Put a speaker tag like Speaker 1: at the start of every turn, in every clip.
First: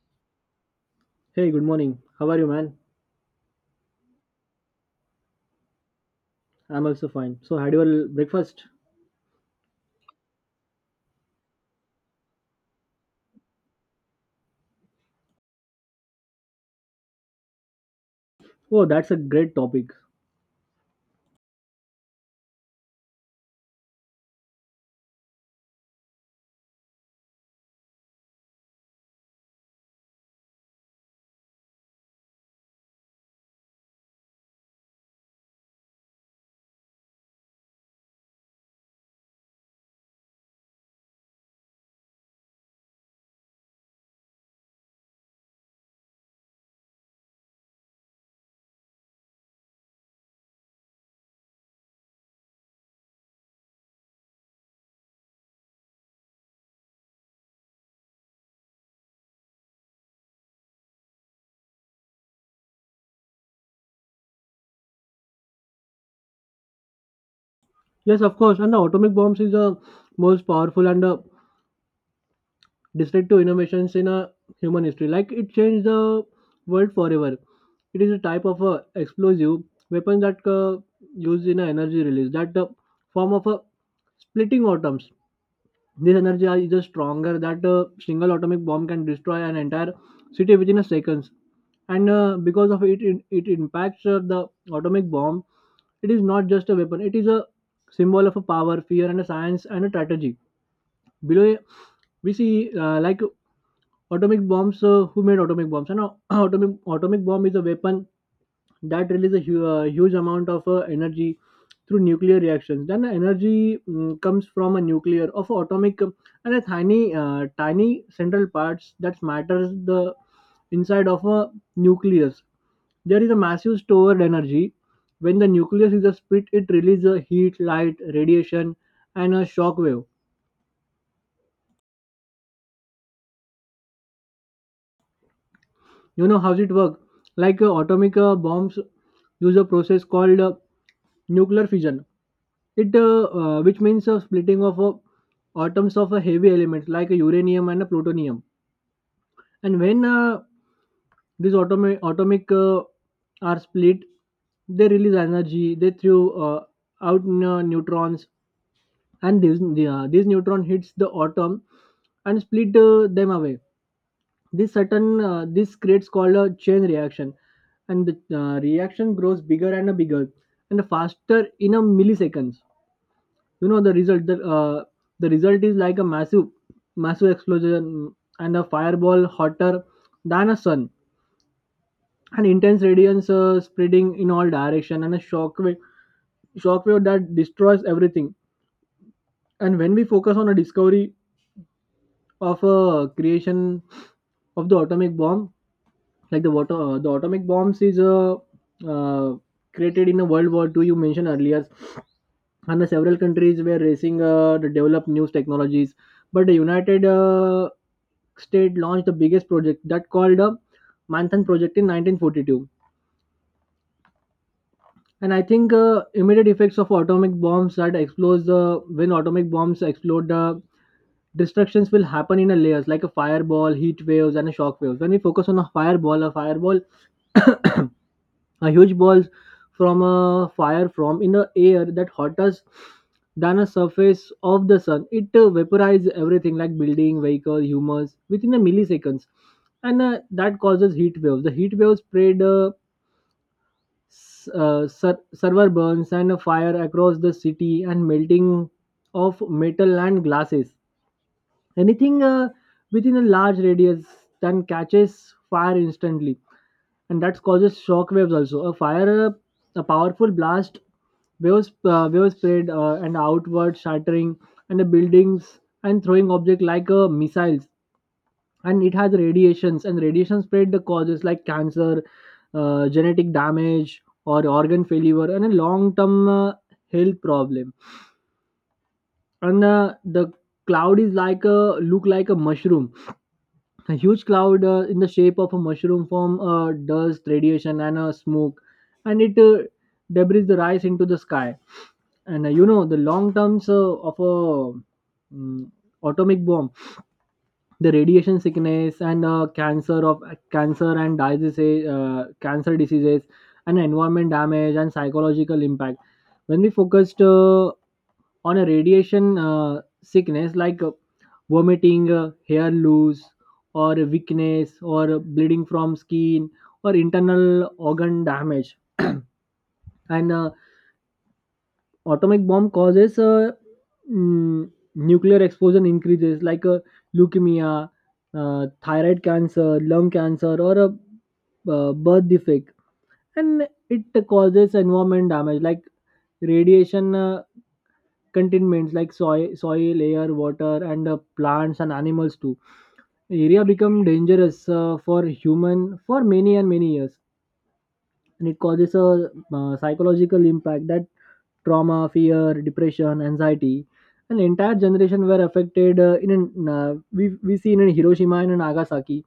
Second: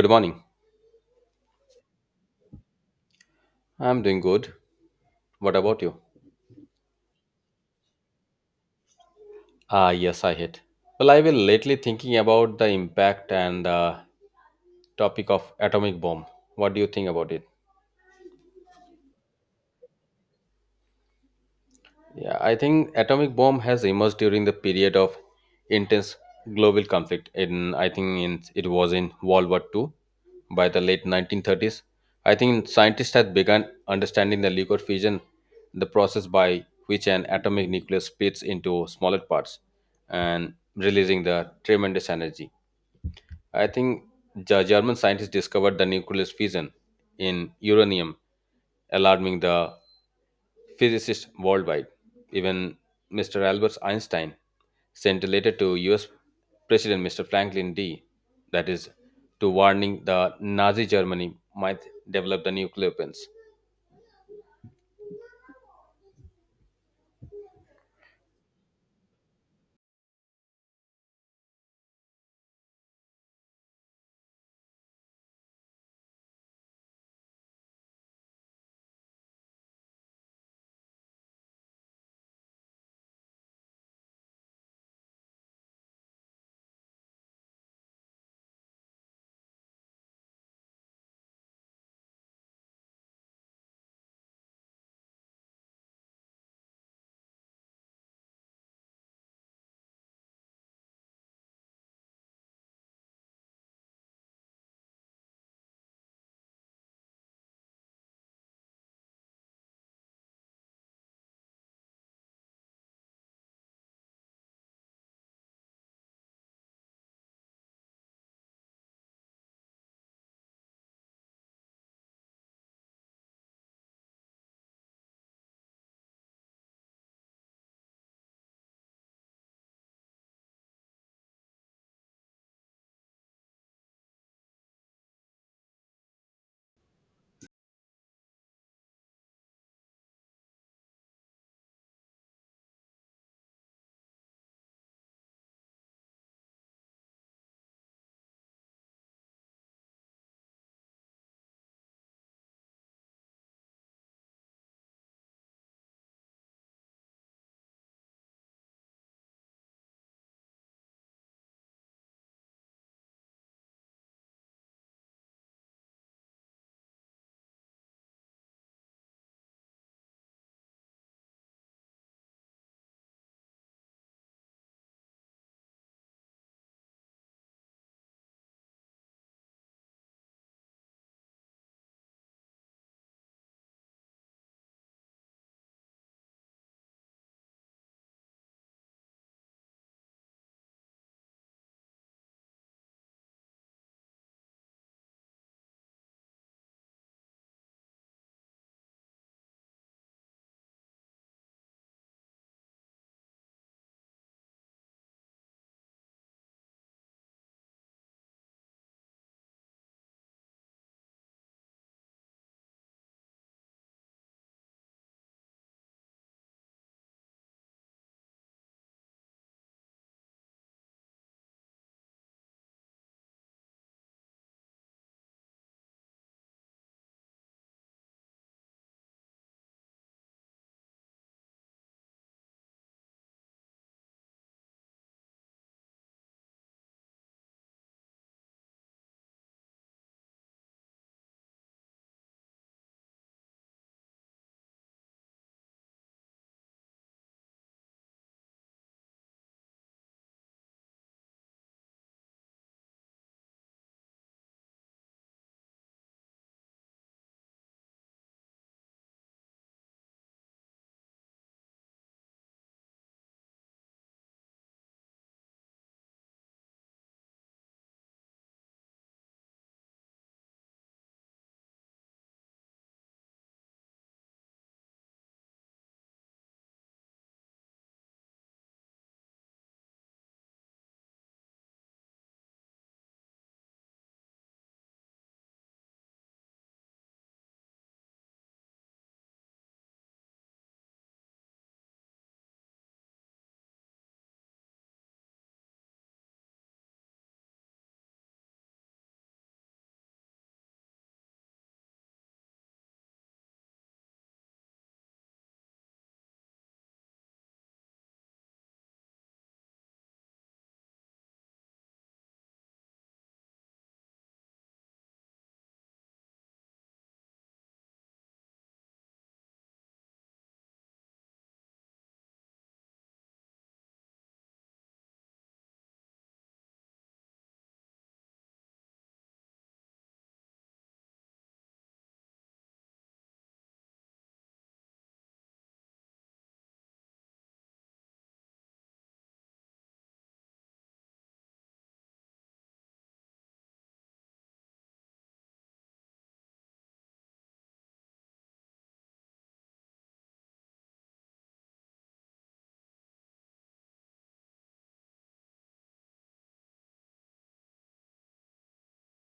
Speaker 1: Good morning.
Speaker 2: Hey, good morning. How are you, man?
Speaker 1: I'm doing good. What about you?
Speaker 2: I'm also fine. So, had your breakfast?
Speaker 1: Ah, yes, I hit. Well, I will lately thinking about the impact and the topic of atomic bomb. What do you think about it?
Speaker 2: Oh, that's a great topic.
Speaker 1: Yeah, I think atomic bomb has emerged during the period of intense global conflict. In I think it was in World War II. By the late 1930s. I think scientists had begun understanding the nuclear fission, the process by which an atomic nucleus splits into smaller parts and releasing the tremendous energy. I think the German scientists discovered the nucleus fission in uranium, alarming the physicists worldwide. Even Mr. Albert Einstein sent a letter to US President Mr. Franklin D. That is to warning the Nazi Germany might develop the nuclear weapons.
Speaker 2: Yes, of course. And the atomic bombs is the most powerful and destructive innovations in human history. Like it changed the world forever. It is a type of explosive weapon that used in a energy release that form of splitting atoms. This energy is just stronger that a single atomic bomb can destroy an entire city within a seconds. And because of it, impacts the atomic bomb. It is not just a weapon; it is a symbol of a power, fear, and a science and a strategy. Below, we see like atomic bombs. Who made atomic bombs? You know, atomic bomb is a weapon that releases a huge amount of energy through nuclear reactions. Then energy comes from a nuclear of atomic and a tiny central parts that matters the inside of a nucleus. There is a massive stored energy. When the nucleus is a split, it releases a heat, light, radiation, and a shock wave. You know how's it work, like atomic bombs use a process called nuclear fission. It which means splitting of atoms of a heavy elements like uranium and plutonium. And when these atomic are split, they release energy. They throw uh, out neutrons, and these neutron hits the atom and split them away. This creates called a chain reaction, and the reaction grows bigger and bigger and faster in a milliseconds. You know the result. The result is like a massive explosion and a fireball hotter than a sun, and intense radiance spreading in all direction and a shockwave that destroys everything. And when we focus on a discovery of a creation of the atomic bomb, like the water the atomic bombs is uh, created in a World War Two. You mentioned earlier, and the several countries were racing to develop new technologies, but the United state launched the biggest project that called the Manhattan Project in 1942. And I think immediate effects of atomic bombs that explodes the when atomic bombs explode, the destructions will happen in a layers like a fireball, heat waves, and a shock waves. When we focus on a fireball a huge balls from a fire from in the air that hotter than a surface of the sun. It vaporizes everything like building, vehicle, humans within a milliseconds, and that causes heat waves. The heat waves spread server burns and a fire across the city and melting of metal and glasses. Anything within a large radius then catches fire instantly, and that causes shock waves also. A fire, a powerful blast, waves, waves spread and outward, shattering and the buildings and throwing object like missiles. And it has radiations, and radiation spread the causes like cancer, genetic damage, or organ failure, and a long-term health problem. And the cloud is like a look like a mushroom, a huge cloud in the shape of a mushroom form dust, radiation, and smoke, and it debris the rise into the sky. And you know the long terms of a mm, atomic bomb, the radiation sickness and cancer of cancer diseases, and environment damage and psychological impact. When we focused on a radiation sickness, like vomiting, hair loss, or weakness, or bleeding from skin, or internal organ damage. And atomic bomb causes mm, nuclear explosion increases like leukemia, thyroid cancer, lung cancer, or a birth defect, and it causes environment damage like radiation. Containments like soil, air, water, and plants and animals too. Area become dangerous for human for many and many years, and it causes a psychological impact that trauma, fear, depression, anxiety. An entire generation were affected. In an, we see in Hiroshima and in Nagasaki,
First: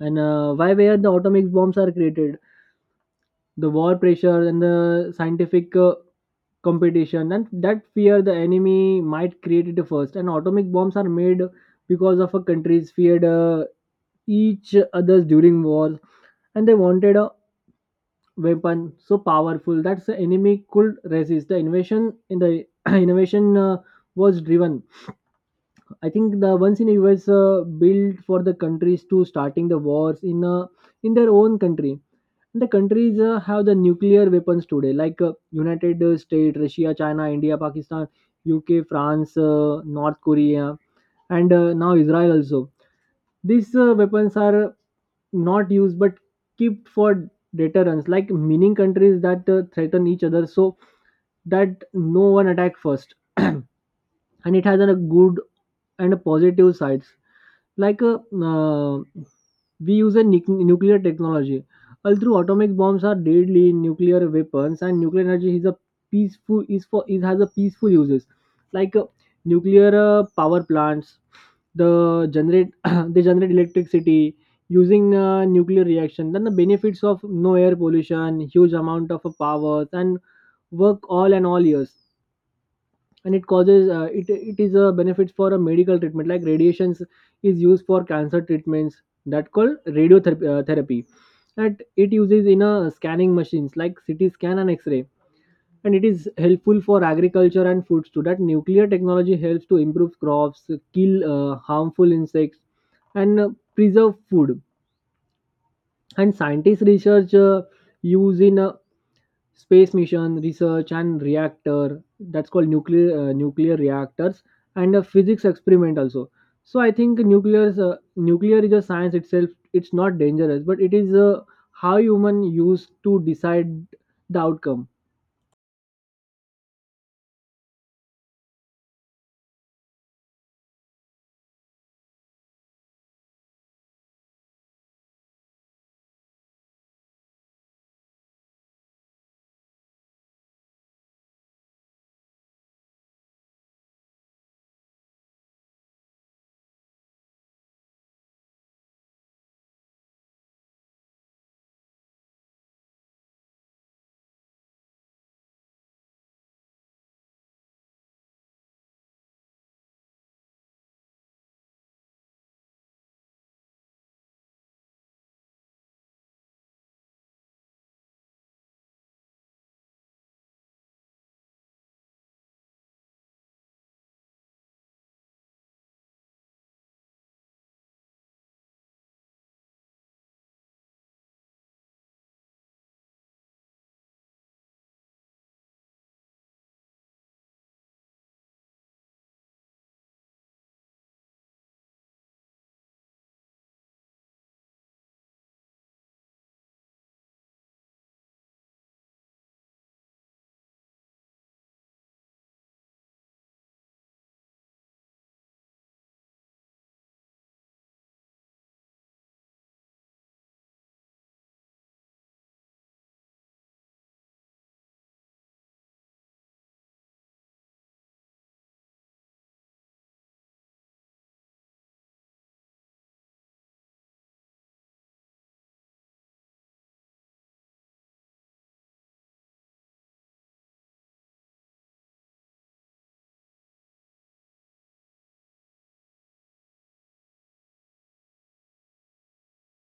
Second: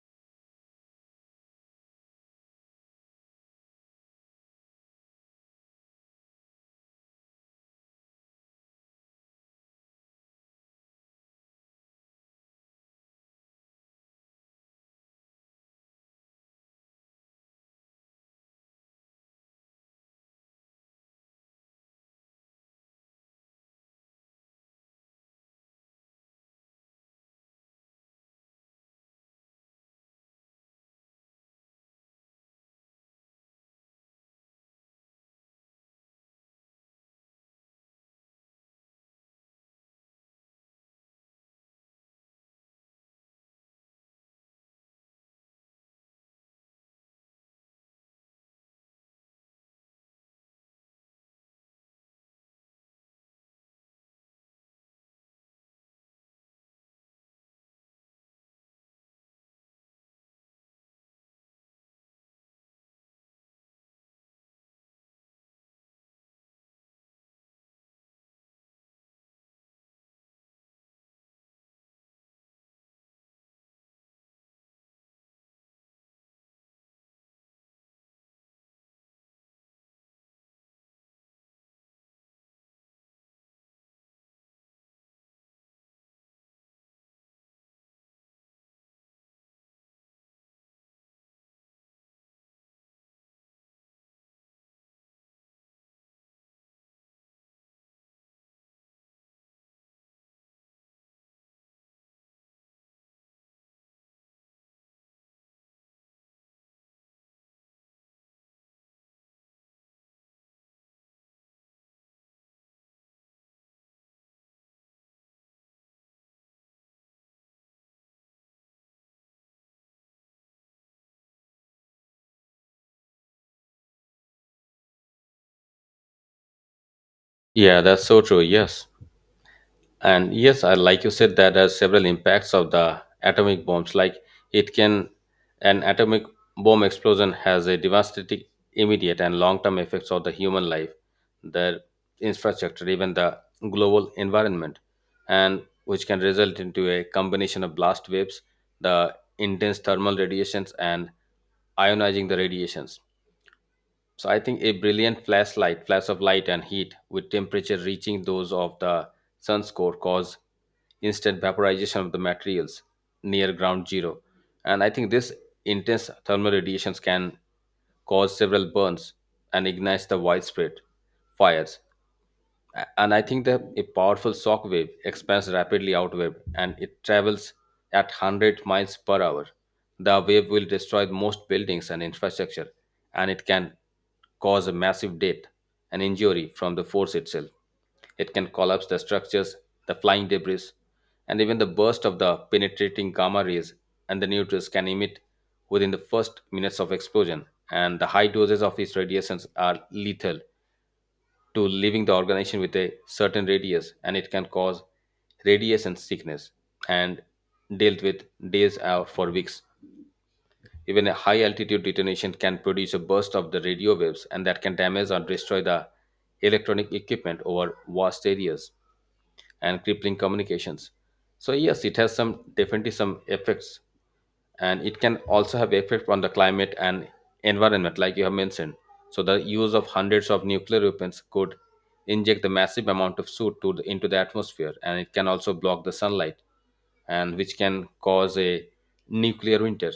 Speaker 2: and why where the atomic bombs are created, the war pressure and the scientific competition and that fear the enemy might create it first, and atomic bombs are made because of a countries feared each others during wars, and they wanted a weapon so powerful that the enemy could resist the invasion in the innovation was driven. I think the ones in US built for the countries to starting the wars in their own country. The countries have the nuclear weapons today, like United States, Russia, China, India, Pakistan, UK, France, North Korea, and now Israel also. These weapons are not used but kept for deterrence, like meaning countries that threaten each other so that no one attack first. And it has a good and positive sides like uh, we use a nuclear technology. Although atomic bombs are deadly nuclear weapons and nuclear energy is a peaceful is for, it has a peaceful uses like nuclear power plants the generate they generate electricity using nuclear reaction, then the benefits of no air pollution, huge amount of power, and work all and all years. And it causes, it is a benefits for a medical treatment like radiations is used for cancer treatments that called radiotherapy therapy, that it uses in a scanning machines like CT scan and x-ray. And it is helpful for agriculture and foods too, that nuclear technology helps to improve crops, kill harmful insects and preserve food. And scientists research use in space mission research and reactor that's called nuclear nuclear reactors and a physics experiment also. So I think nuclear is nuclear is a science itself. It's not dangerous, but it is how human use to decide the outcome.
Speaker 1: Yeah, that's so true. Yes. And yes, I like you said that has several impacts of the atomic bombs. Like it can, an atomic bomb explosion has a devastating, immediate, and long-term effects of the human life, the infrastructure, even the global environment, and which can result into a combination of blast waves, the intense thermal radiations, and ionizing the radiations, so I think a brilliant flash of light and heat with temperature reaching those of the sun's core cause instant vaporization of the materials near ground zero. And I think this intense thermal radiations can cause several burns and ignites the widespread fires. And I think that a powerful shock wave expands rapidly outward and it travels at 100 miles per hour. The wave will destroy most buildings and infrastructure, and it can cause a massive death and injury from the force itself. It can collapse the structures, the flying debris, and even the burst of the penetrating gamma rays and the neutrinos can emit within the first minutes of explosion. And the high doses of these radiations are lethal to leaving the organization with a certain radius and it can cause radiation sickness and dealt with days or for weeks. Even a high altitude detonation can produce a burst of the radio waves and that can damage or destroy the electronic equipment over vast areas and crippling communications. So yes, it has some definitely some effects, and it can also have effect on the climate and environment, like you have mentioned. So the use of hundreds of nuclear weapons could inject the massive amount of soot to into the atmosphere, and it can also block the sunlight, and which can cause a nuclear winter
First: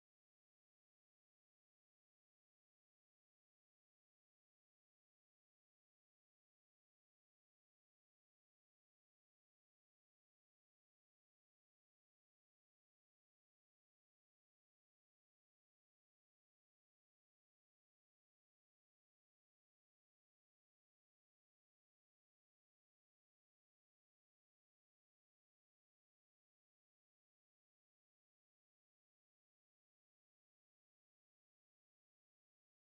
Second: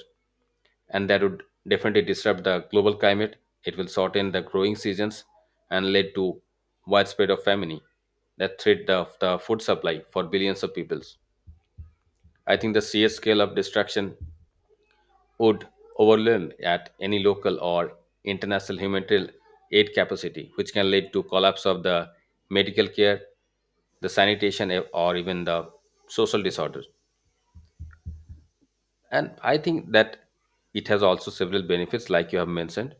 Speaker 1: and that would definitely disrupt the global climate. It will shorten the growing seasons and lead to widespread of famine that threat the food supply for billions of peoples. I think the sheer scale of destruction would overwhelm at any local or international humanitarian aid capacity, which can lead to collapse of the medical care, the sanitation, eh, or even the social disorder. And I think that it has also several benefits like you have mentioned,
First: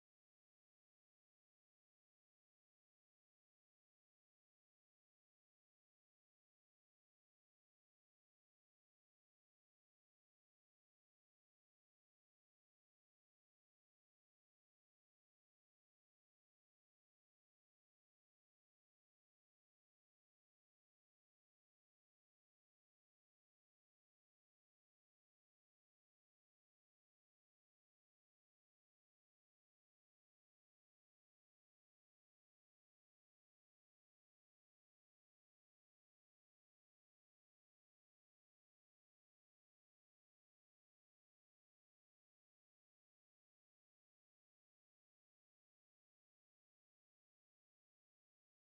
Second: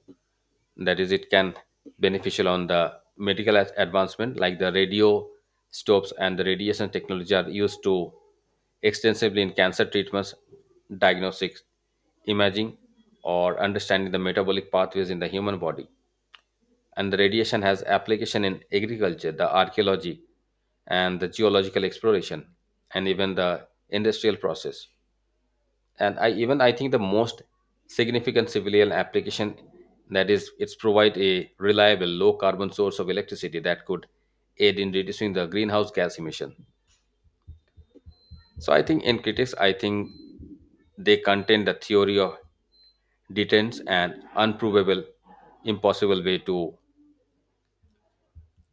Speaker 1: that is it can beneficial on the medical advancement like the radio stops and the radiation technology are used to extensively in cancer treatments, diagnostics, imaging, or understanding the metabolic pathways in the human body. And the radiation has application in agriculture, the archaeology, and the geological exploration, and even the industrial process. And I even I think the most significant civilian application, that is it's provide a reliable low carbon source of electricity that could aid in reducing the greenhouse gas emission. So I think in critics I think they contain the theory of deterrence and unprovable impossible way to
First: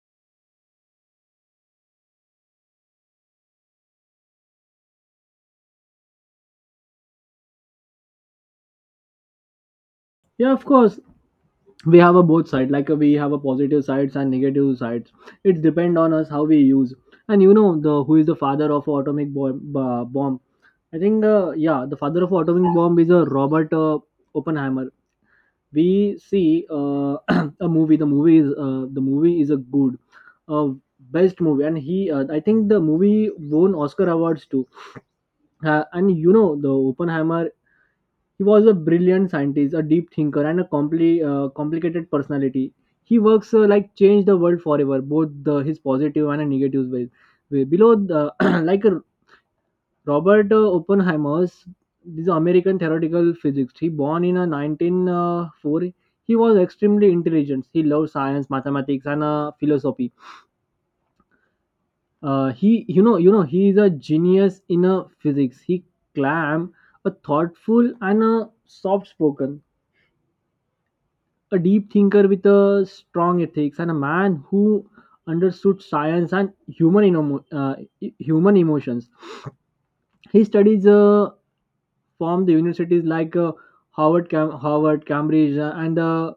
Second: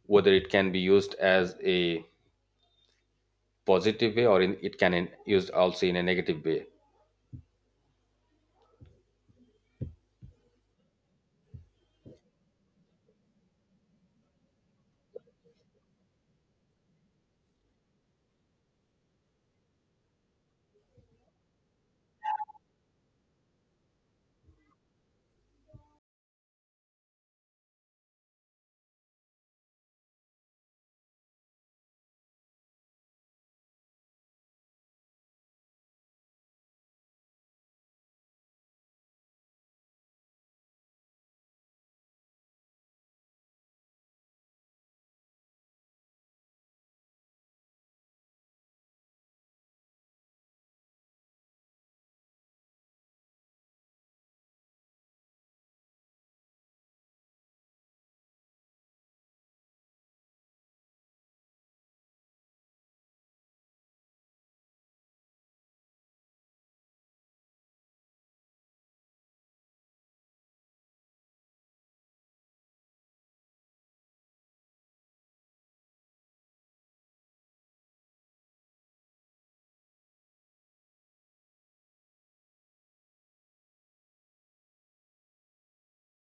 Speaker 1: whether it can be used as a positive way or it can used also in a negative way.
Speaker 2: Yeah, of course. We have a both side like we have a positive sides and negative sides. It depend on us how we use. And you know the who is the father of atomic bomb, bomb? I think yeah, the father of atomic bomb is a Robert Oppenheimer. We see a movie. The movie is a good uh, best movie, and he I think the movie won Oscar awards too. And you know the Oppenheimer, he was a brilliant scientist, a deep thinker, and a complicated personality. He works like change the world forever, both the, his positive and a negative ways way below the like a. Robert Oppenheimer's this American theoretical physics. He born in 1904. He was extremely intelligent. He loved science, mathematics, and philosophy. He, you know, he is a genius in physics. He clam a thoughtful and a soft-spoken, a deep thinker with a strong ethics, and a man who understood science and human human emotions. He studies from the universities like Howard, Howard, Cambridge, and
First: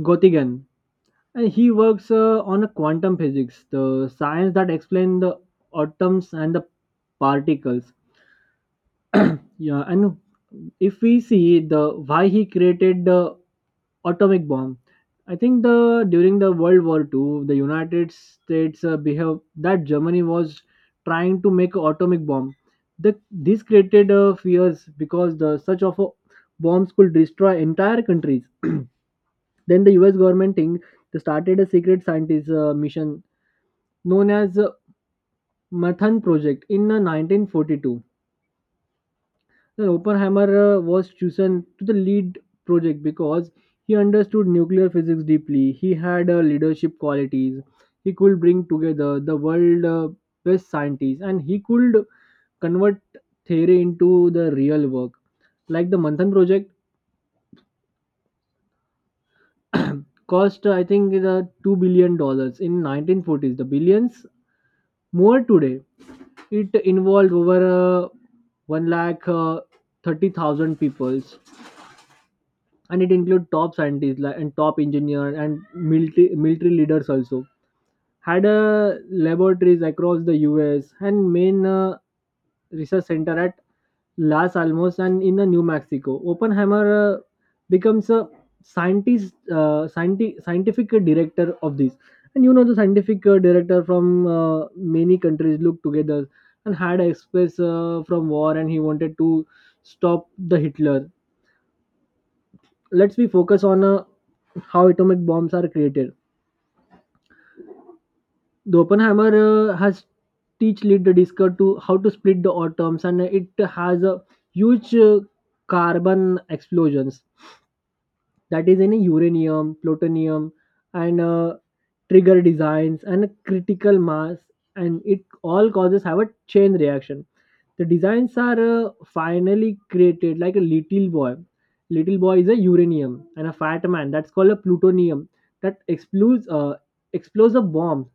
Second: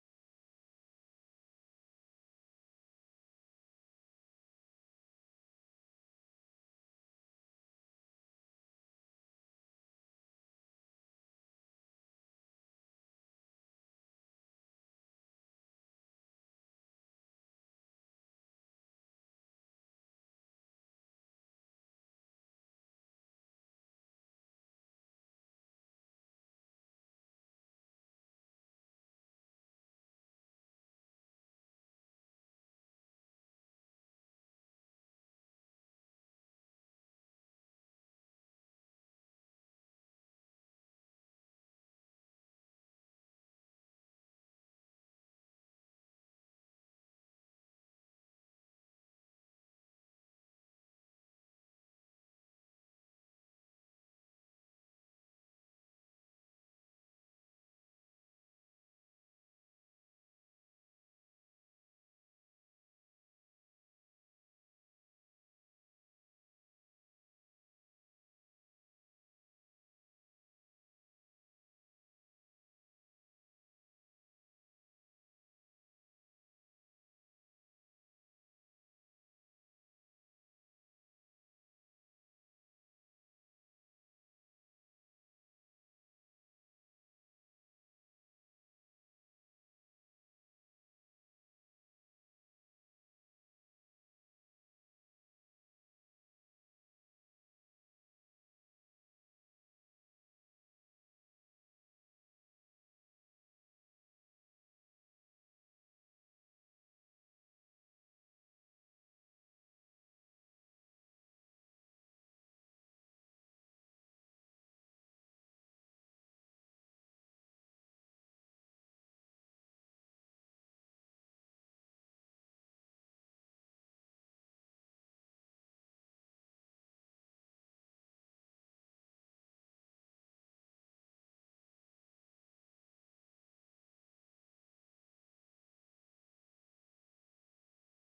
Speaker 2: Göttingen, and he works on a quantum physics, the science that explains the atoms and the particles. Yeah, and if we see the why he created the atomic bomb, I think the during the World War II, the United States behave that Germany was trying to make a atomic bomb. The, this created fears because the such of a bombs could destroy entire countries. Then the U.S. government thing they started a secret scientist mission known as Mathan Project in 1942. Now, Oppenheimer was chosen to the lead project because he understood nuclear physics deeply. He had leadership qualities. He could bring together the world best scientists, and he could convert theory into the real work. Like the Manthan project cost, I think, is, $2 billion in 1940s. The billions more today. It involved over one lakh 30,000 people, and it included top scientists like, and top engineers and military leaders also. Had laboratories across the US and main research center at Las Alamos and in New Mexico. Oppenheimer becomes a scientist scientific director of this. And you know the scientific director from many countries looked together and had express from war, and he wanted to stop the Hitler. Let's be focus on how atomic bombs are created. The Oppenheimer has teach lead the discover to how to split the atoms, and it has a huge carbon explosions that is any uranium, plutonium, and trigger designs and a critical mass, and it all causes have a chain reaction. The designs are finally created like a little boy. Little boy is a uranium, and a fat man that's called a plutonium that explodes a bomb,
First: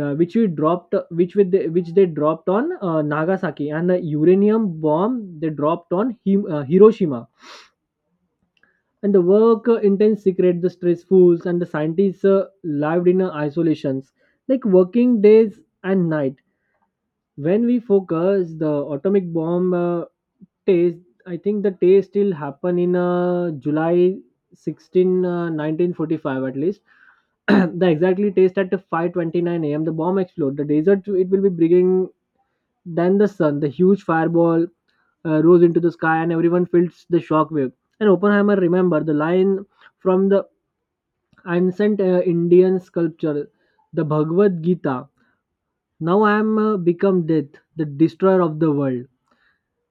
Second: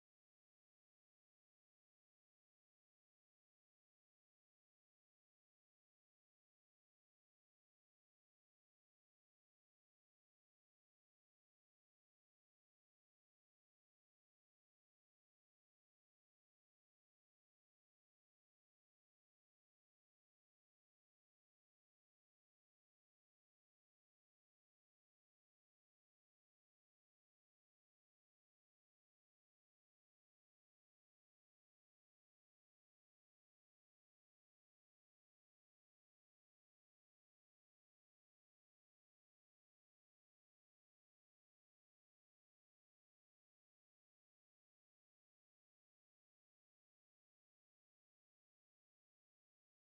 Speaker 2: which they dropped on Nagasaki, and the uranium bomb they dropped on Hiroshima. And the work, intense secret, the stressfuls, and the scientists lived in isolations, like working days and night. When we focus the atomic bomb taste, I think the taste still happen in July 16 1945 at least. The exactly taste at 5:29 a.m., the bomb explode the desert, it will be bringing, then the sun, the huge fireball rose into the sky, and everyone felt the shockwave. And Oppenheimer remember the line from the ancient Indian sculpture, the Bhagavad Gita: now I am become death, the destroyer of the world.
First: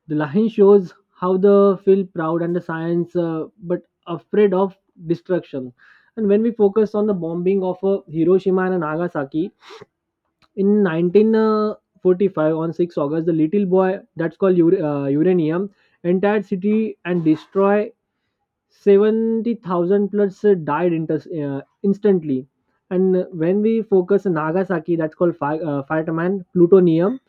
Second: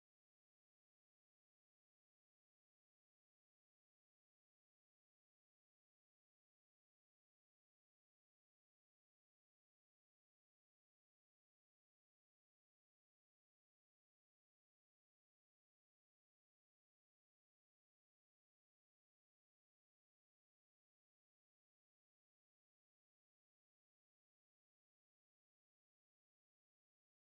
Speaker 2: The line shows how the feel proud and the science, but afraid of destruction. And when we focus on the bombing of Hiroshima and Nagasaki in 1945 on 6 August, the little boy that's called uranium, entire city and destroy 70,000 plus died instantly. And when we focus on Nagasaki, that's called fireman plutonium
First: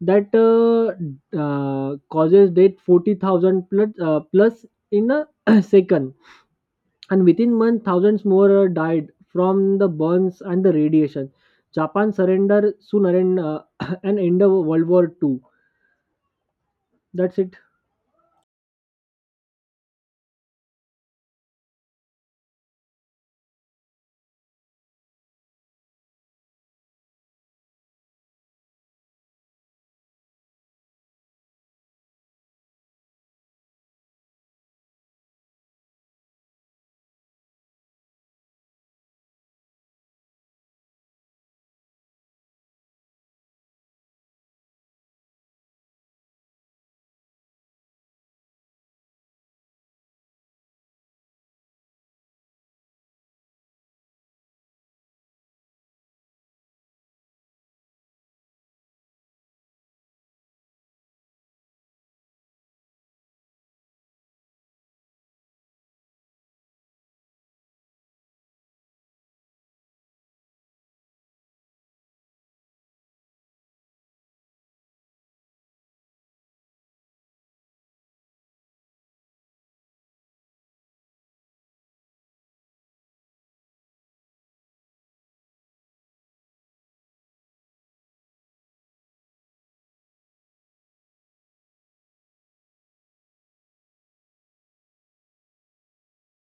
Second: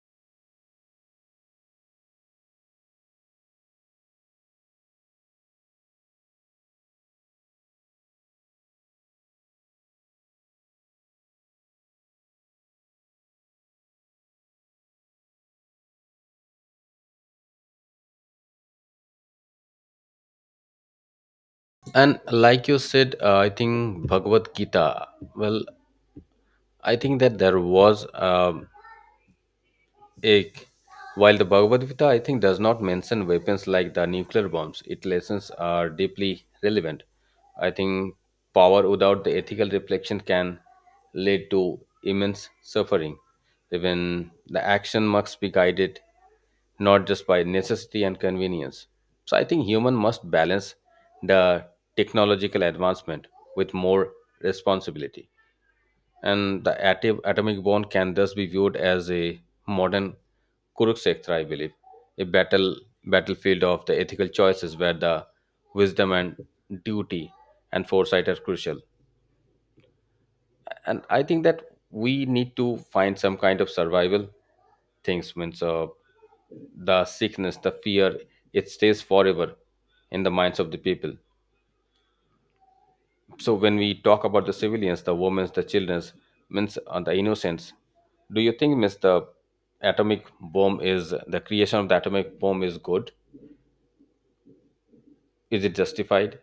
Speaker 2: that causes death 40,000 plus in a second. And within months, thousands more died from the burns and the radiation. Japan surrendered soon and and end of World War II. That's it.
Speaker 1: And like you said, I think Bhagavad Gita, well, I think that there was a while the Bhagavad Gita I think does not mention weapons like the nuclear bombs. Its lessons are deeply relevant. I think power without the ethical reflection can lead to immense suffering. Even the action must be guided not just by necessity and convenience. So I think human must balance the technological advancement with more responsibility. And the atomic bomb can thus be viewed as a modern Kurukshetra, I believe, a battlefield of the ethical choices where the wisdom and duty and foresight are crucial. And I think that we need to find some kind of survival things means, the sickness, the fear, it stays forever in the minds of the people. So when we talk about the civilians, the women, the children, means, the innocents, do you think means the atomic bomb is the creation of the atomic bomb is good, is it justified?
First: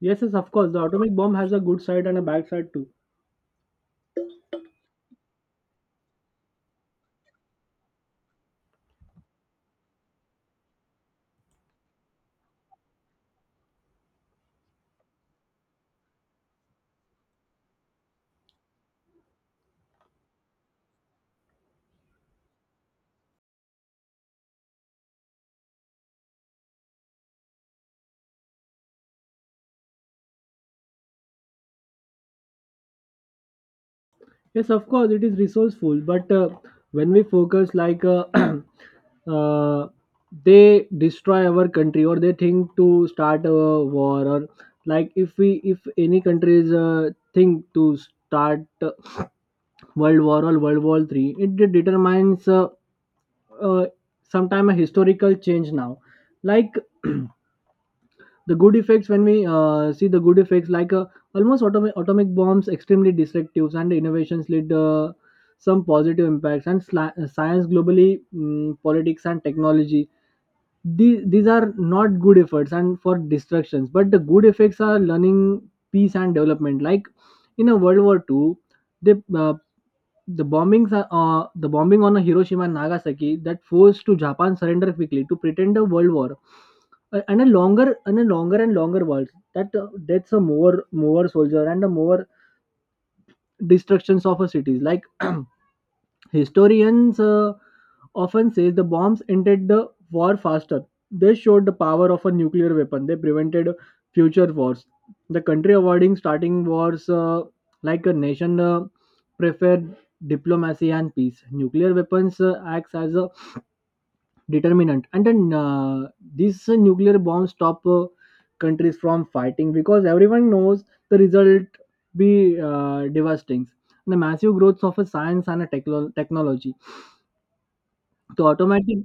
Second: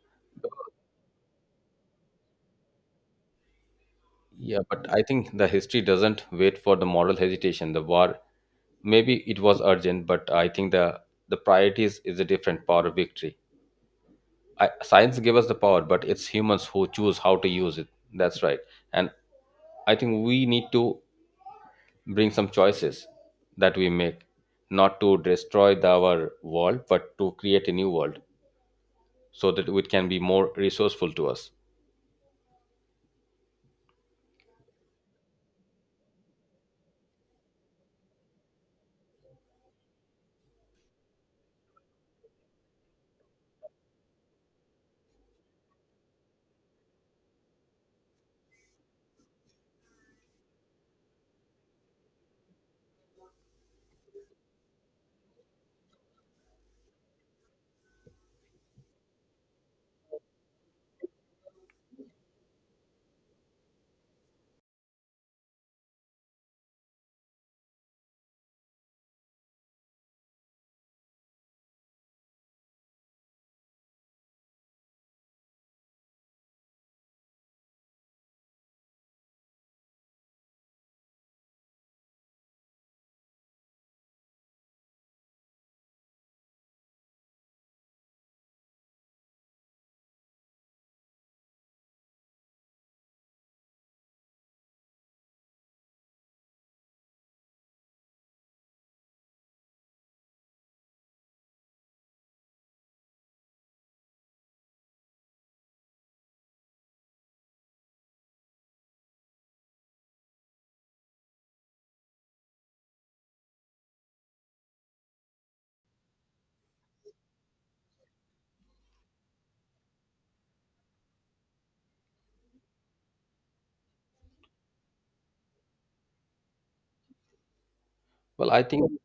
Speaker 2: Yes, yes, of course. The atomic bomb has a good side and a bad side too.
Speaker 1: Yeah, but I think the history doesn't wait for the moral hesitation. The war maybe it was urgent, but I think the priorities is a different power of victory. Science gave us the power but it's humans who choose how to use it, that's right. And I think we need to bring some choices that we make not to destroy our world but to create a new world so that it can be more resourceful to us.
Speaker 2: Yes, of course, it is resourceful, but when we focus, like uh, they destroy our country, or they think to start a war, or like, if any countries think to start World War or World War III, it determines uh, sometime a historical change now, like. The good effects, when we see the good effects, like almost atomic bombs extremely destructive and innovations lead some positive impacts, and science globally, politics and technology. These are not good efforts and for destructions, but the good effects are learning peace and development, like in a World War II, they the bombings are, the bombing on Hiroshima and Nagasaki that forced to Japan surrender quickly to pretend a world war. And a longer world, that that's a more soldier and a more destructions of a cities like. Historians often say the bombs ended the war faster. They showed the power of a nuclear weapon. They prevented future wars. The country avoiding starting wars, like a nation, preferred diplomacy and peace. Nuclear weapons acts as a determinant, and then these nuclear bombs stop countries from fighting because everyone knows the result be devastating. The massive growth of a science and a technology, so,
Speaker 1: Well, I think,
Speaker 2: automatic,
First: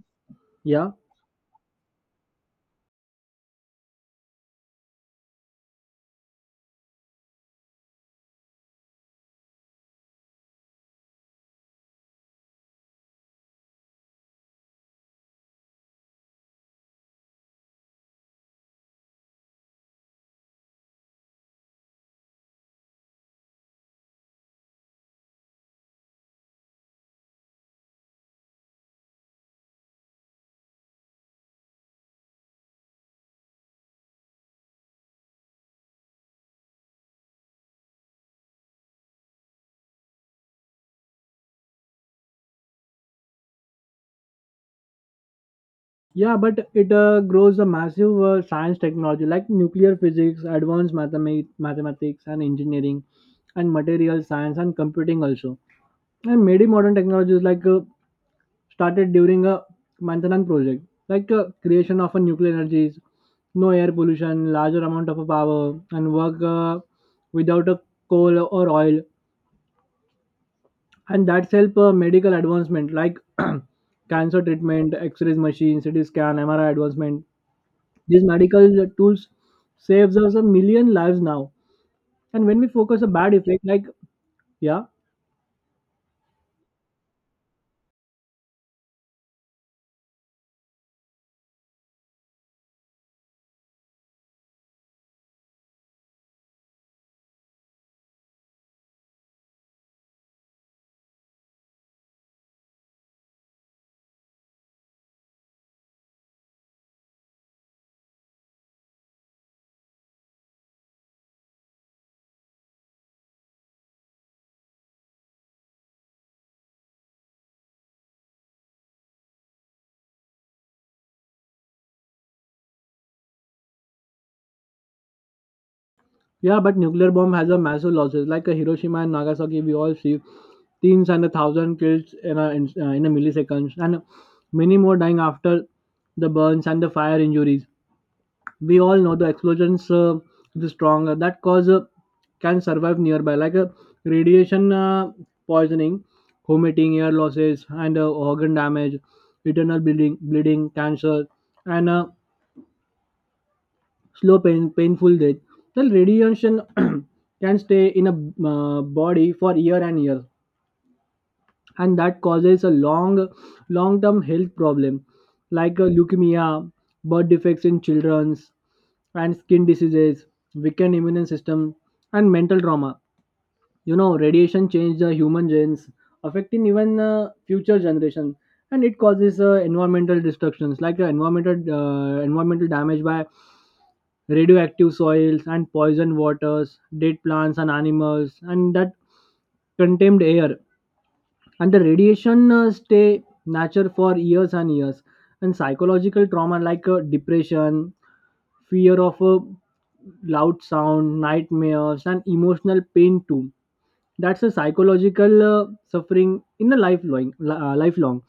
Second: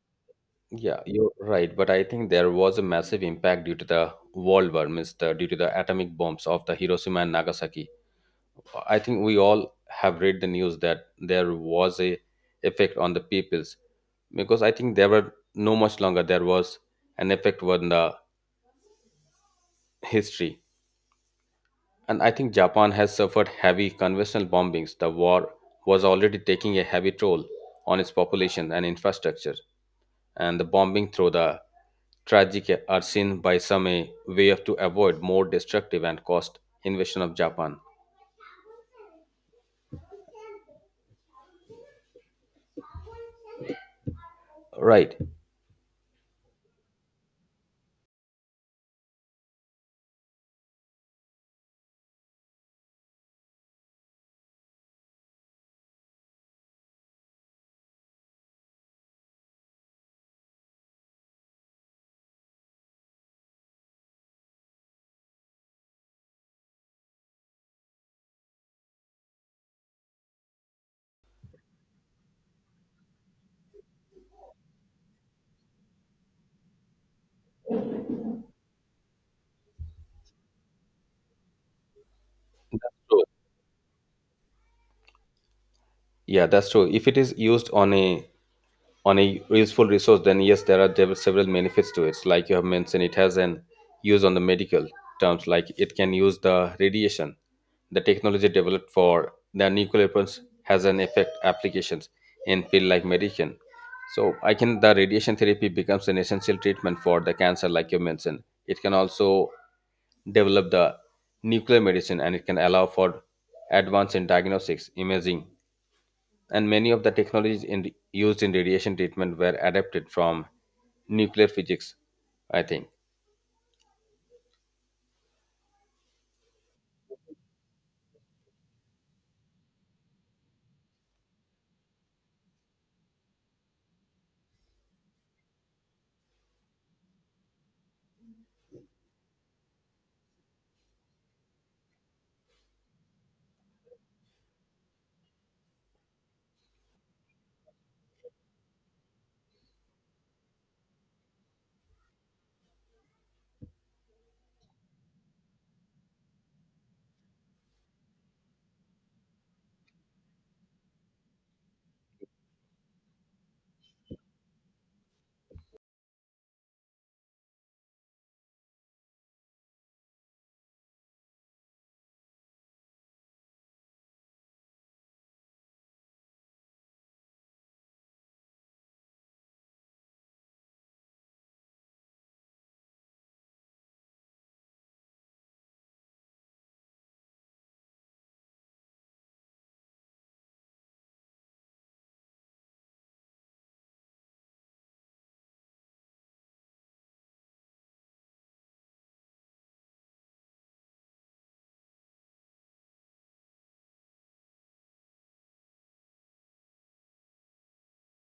Speaker 2: yeah,
Speaker 1: yeah, you're right, but I think there was a massive impact due to the world war means due to the atomic bombs of the Hiroshima and Nagasaki. I think we all have read the news that there was a effect on the peoples because I think there were no much longer there was an effect on the history. And I think Japan has suffered heavy conventional bombings. The war was already taking a heavy toll on its population and infrastructure, and the bombing through the tragic are seen by some a way of to avoid more destructive and cost invasion of Japan. Right.
Speaker 2: yeah, but it grows a massive science technology, like nuclear physics, advanced mathematics, and engineering, and material science and computing also. And many modern technologies like, started during a Mantanan project, like creation of a nuclear energies, no air pollution, larger amount of power, and work without a coal or oil. And that's help medical advancement like, cancer treatment, X-rays machine, CT scan, MRI advancement. These medical tools saves us a million lives now. And when we focus a
Speaker 1: So,
Speaker 2: bad effect, like. Yeah,
Speaker 1: yeah, that's true. If it is used on a useful resource, then yes, there are several benefits to it. Like you have mentioned, it has an use on the medical terms, like it can use the radiation. The technology developed for the nuclear weapons has an effect applications in field like medicine. So I can the radiation therapy becomes an essential treatment for the cancer, like you mentioned. It can also develop the nuclear medicine and it can allow for advance in diagnostics, imaging, and many of the technologies used in radiation treatment were adapted from nuclear physics, I think.
Speaker 2: yeah, but nuclear bomb has a massive losses, like a Hiroshima and Nagasaki. We all see teens and a thousand kills in a in a milliseconds, and many more dying after the burns and the fire injuries. We all know the explosions, the strong, that cause, can survive nearby, like radiation poisoning, vomiting, air losses, and organ damage, internal bleeding cancer, and slow painful death. Then radiation can stay in a body for year and years, and that causes a long term health problem like leukemia, birth defects in children's, and skin diseases, weakened immune system, and mental trauma. Radiation change the human genes, affecting even future generation. And it causes environmental destructions, like environmental damage by radioactive soils and poisoned waters, dead plants and animals, and that contained air. And the radiation stay nature for years and years. And psychological trauma, like depression, fear of a loud sound, nightmares, and emotional pain too. That's a psychological suffering in a lifelong lifelong.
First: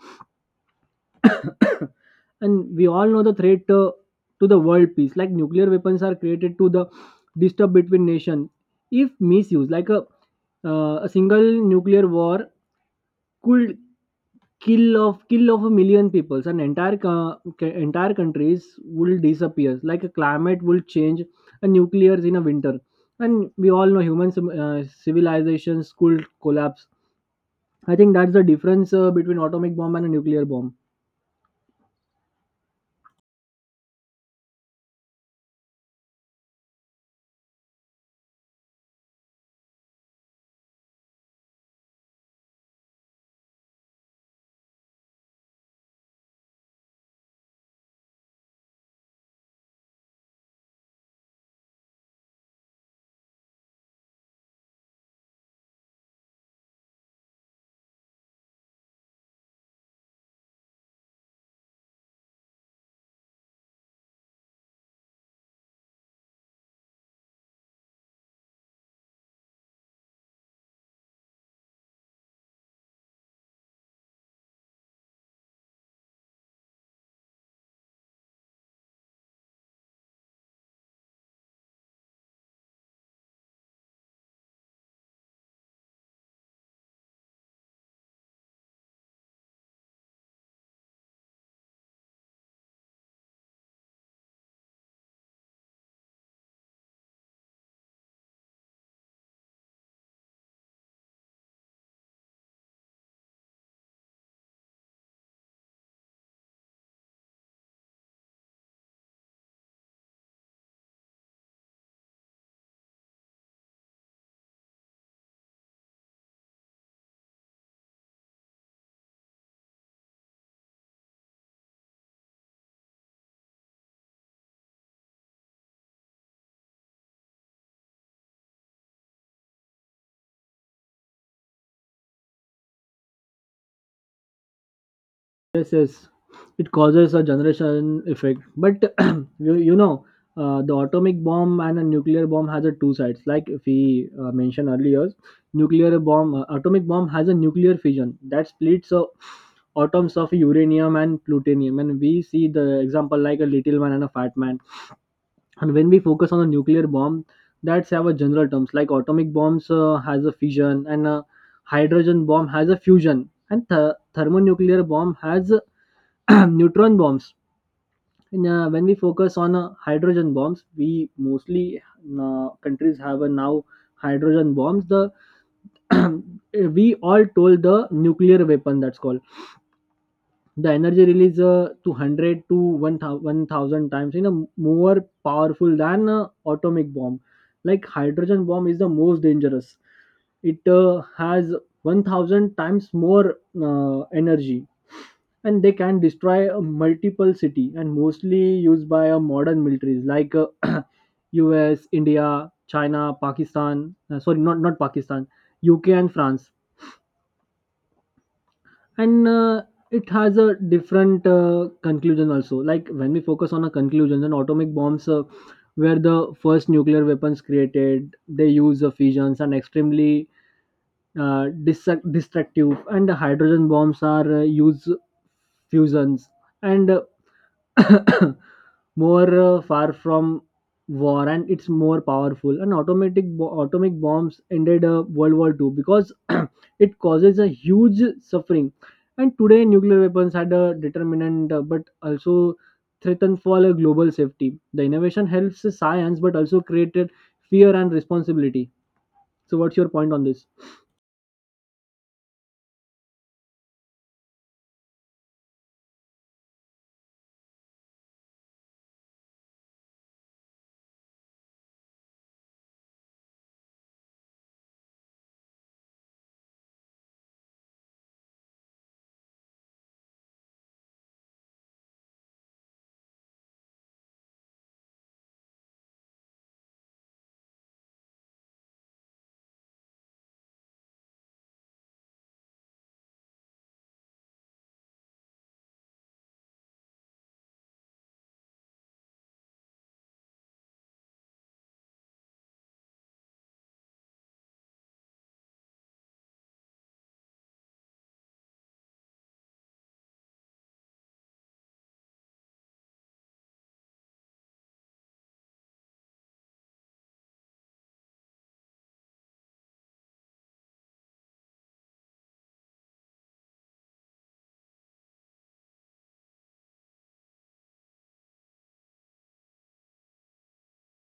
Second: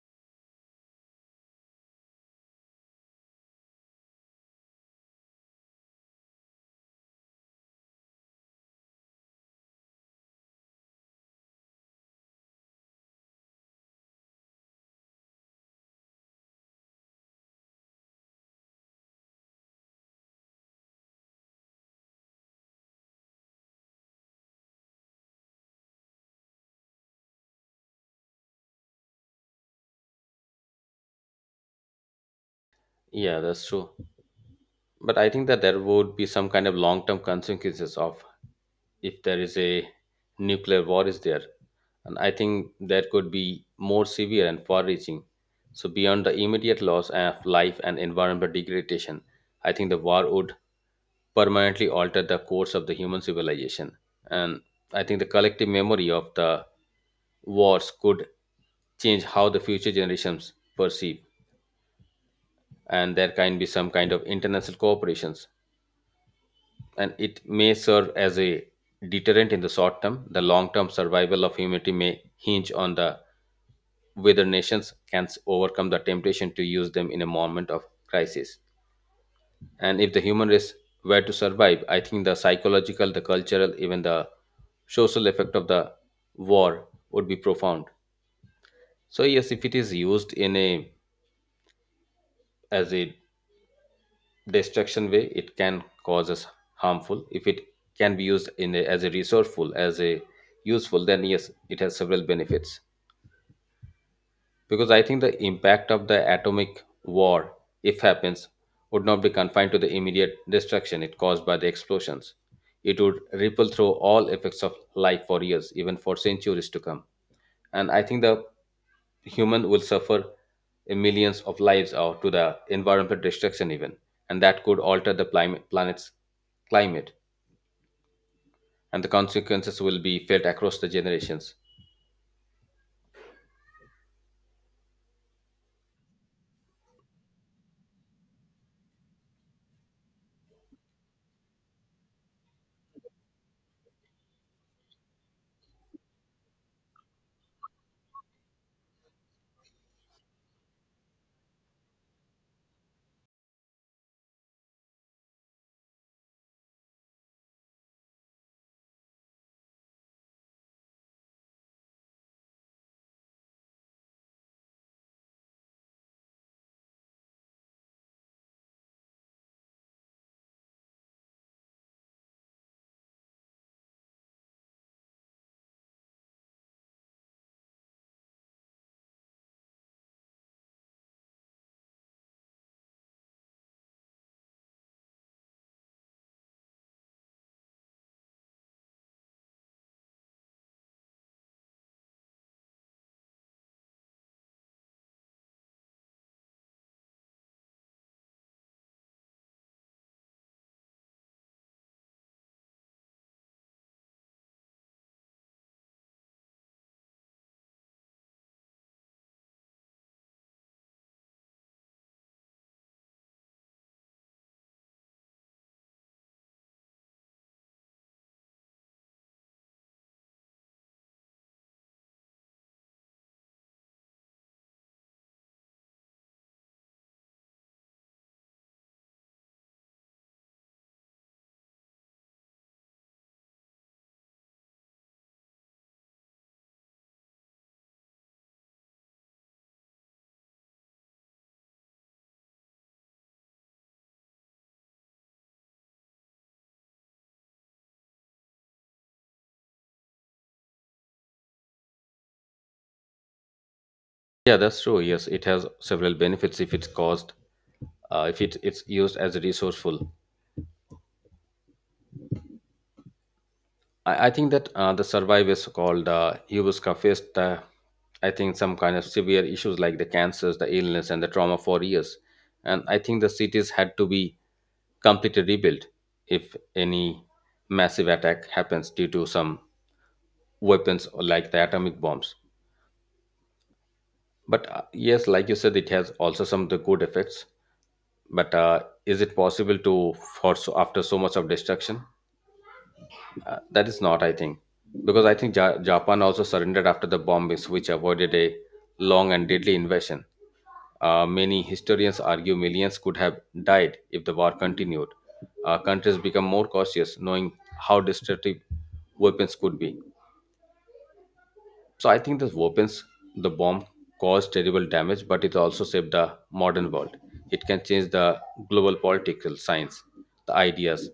Speaker 2: And we all know the threat, to the world peace, like nuclear weapons are created to the disturb between nations. If misused, like a single nuclear war could kill of a million peoples, an entire entire countries will disappear, like a climate will change, a nuclears in a winter. And we all know human civilizations could collapse. I think that's the difference between atomic bomb and a nuclear bomb.
Speaker 1: Yeah, that's true. But I think that there would be some kind of long term consequences of if there is a nuclear war is there. And I think that could be more severe and far reaching. So beyond the immediate loss of life and environmental degradation, I think the war would permanently altered the course of the human civilization. And I think the collective memory of the wars could change how the future generations perceive, and there can be some kind of international cooperations. And it may serve as a deterrent in the short term. The long term survival of humanity may hinge on the whether nations can overcome the temptation to use them in a moment of crisis. And if the human race were to survive, I think the psychological, the cultural, even the social effect of the war would be profound. So yes, if it is used in a as a destruction way it can cause us harmful, if it can be used in a, as a resourceful as a useful, then yes it has several benefits, because I think the impact of the atomic war if happens would not be confined to the immediate destruction it caused by the explosions, it would ripple through all effects of life for years even for centuries to come. And I think the human will suffer in millions of lives or to the environmental destruction even, and that could alter the planet's climate, and the consequences will be felt across the generations.
Speaker 2: Yes, yes, it causes a generation effect. But you, you know, the atomic bomb and a nuclear bomb has a two sides. Like we mentioned earlier, atomic bomb has a nuclear fission that splits atoms of uranium and plutonium. And we see the example like a little man and a fat man. And when we focus on the nuclear bomb, that's our general terms. Like atomic bombs has a fission, and a hydrogen bomb has a fusion, and thermonuclear bomb has neutron bombs. When we focus on hydrogen bombs, we mostly countries have a now hydrogen bombs. The We all told the nuclear weapon that's called the energy released 200 to 1000 1000 times more powerful than atomic bomb. Like, hydrogen bomb is the most dangerous. It has 1000 times more energy, and they can destroy a multiple city, and mostly used by modern militaries, like US, India, China, Pakistan. Sorry, not Pakistan. UK and France. And it has a different conclusion also. Like when we focus on a conclusion, then atomic bombs were the first nuclear weapons created. They use fissions and extremely destructive, and the hydrogen bombs are use fusions and more far from war, and it's more powerful. And atomic bombs ended World War II because it causes a huge suffering. And today nuclear weapons had a determinant, but also threaten for a global safety. The innovation helps science but also created fear and responsibility. So what's your point on this?
Speaker 1: Yeah, that's true. Yes, it has several benefits if it's caused, if it's used as a resourceful. I think that the survivors called Hubuska faced, I think, some kind of severe issues like the cancers, the illness, and the trauma for years. And I think the cities had to be completely rebuilt if any massive attack happens due to some weapons or like the atomic bombs. But yes, like you said, it has also some of the good effects, but is it possible to for so after so much of destruction, that is not I think, because I think Japan also surrendered after the bombings which avoided a long and deadly invasion. Many historians argue millions could have died if the war continued. Countries become more cautious knowing how destructive weapons could be. So I think the weapons, the bomb caused terrible damage but it also saved the modern world. It can change the global political science, the ideas.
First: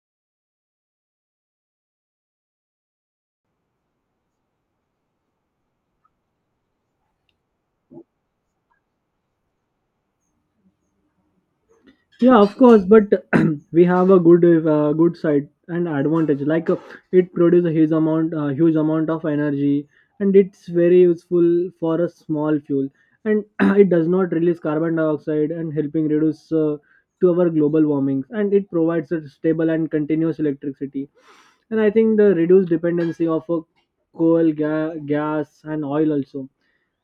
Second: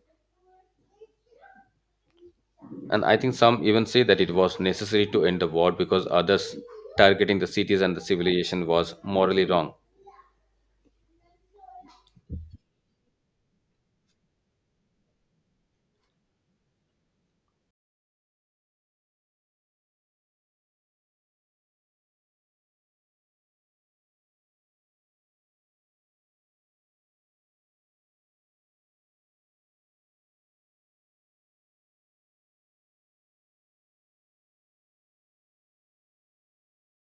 Speaker 1: And I think some even say that it was necessary to end the war because others targeting the cities and the civilization was morally wrong.
Speaker 2: Yeah, of course, but we have a good side and advantage. Like it produces a huge amount of energy, and it's very useful for a small fuel. And it does not release carbon dioxide and helping reduce to our global warming. And it provides a stable and continuous electricity. And I think the reduced dependency of coal, gas, and oil also,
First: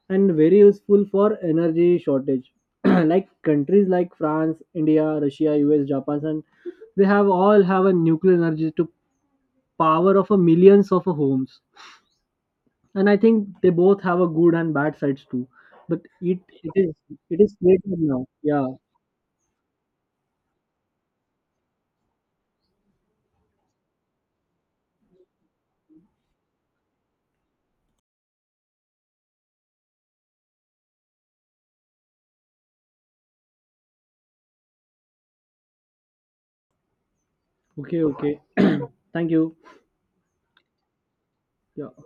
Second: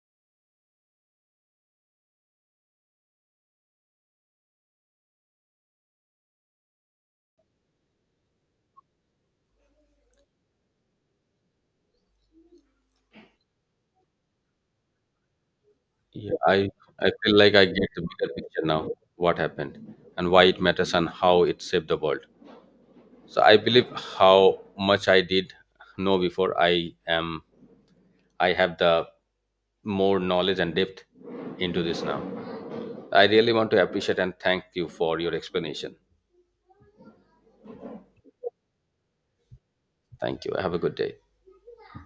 Speaker 2: and very useful for energy shortage, like countries like France, India, Russia, US, Japan, and they have all have a nuclear energy to power of a millions of a homes. And I think they both have a good and bad sides too. But
Speaker 1: Yeah,
Speaker 2: it
Speaker 1: I,
Speaker 2: it is
Speaker 1: I feel
Speaker 2: it
Speaker 1: like
Speaker 2: is
Speaker 1: I
Speaker 2: great
Speaker 1: get the
Speaker 2: now.
Speaker 1: bigger picture
Speaker 2: Yeah.
Speaker 1: now, what happened and why it matters and how it saved the world. So I believe how much I did know before I have the more knowledge and depth into this now. I really want to appreciate and thank you for your explanation.
Speaker 2: Okay. Okay. Thank you.
Speaker 1: Thank you. Have a good day.
Speaker 2: Yeah.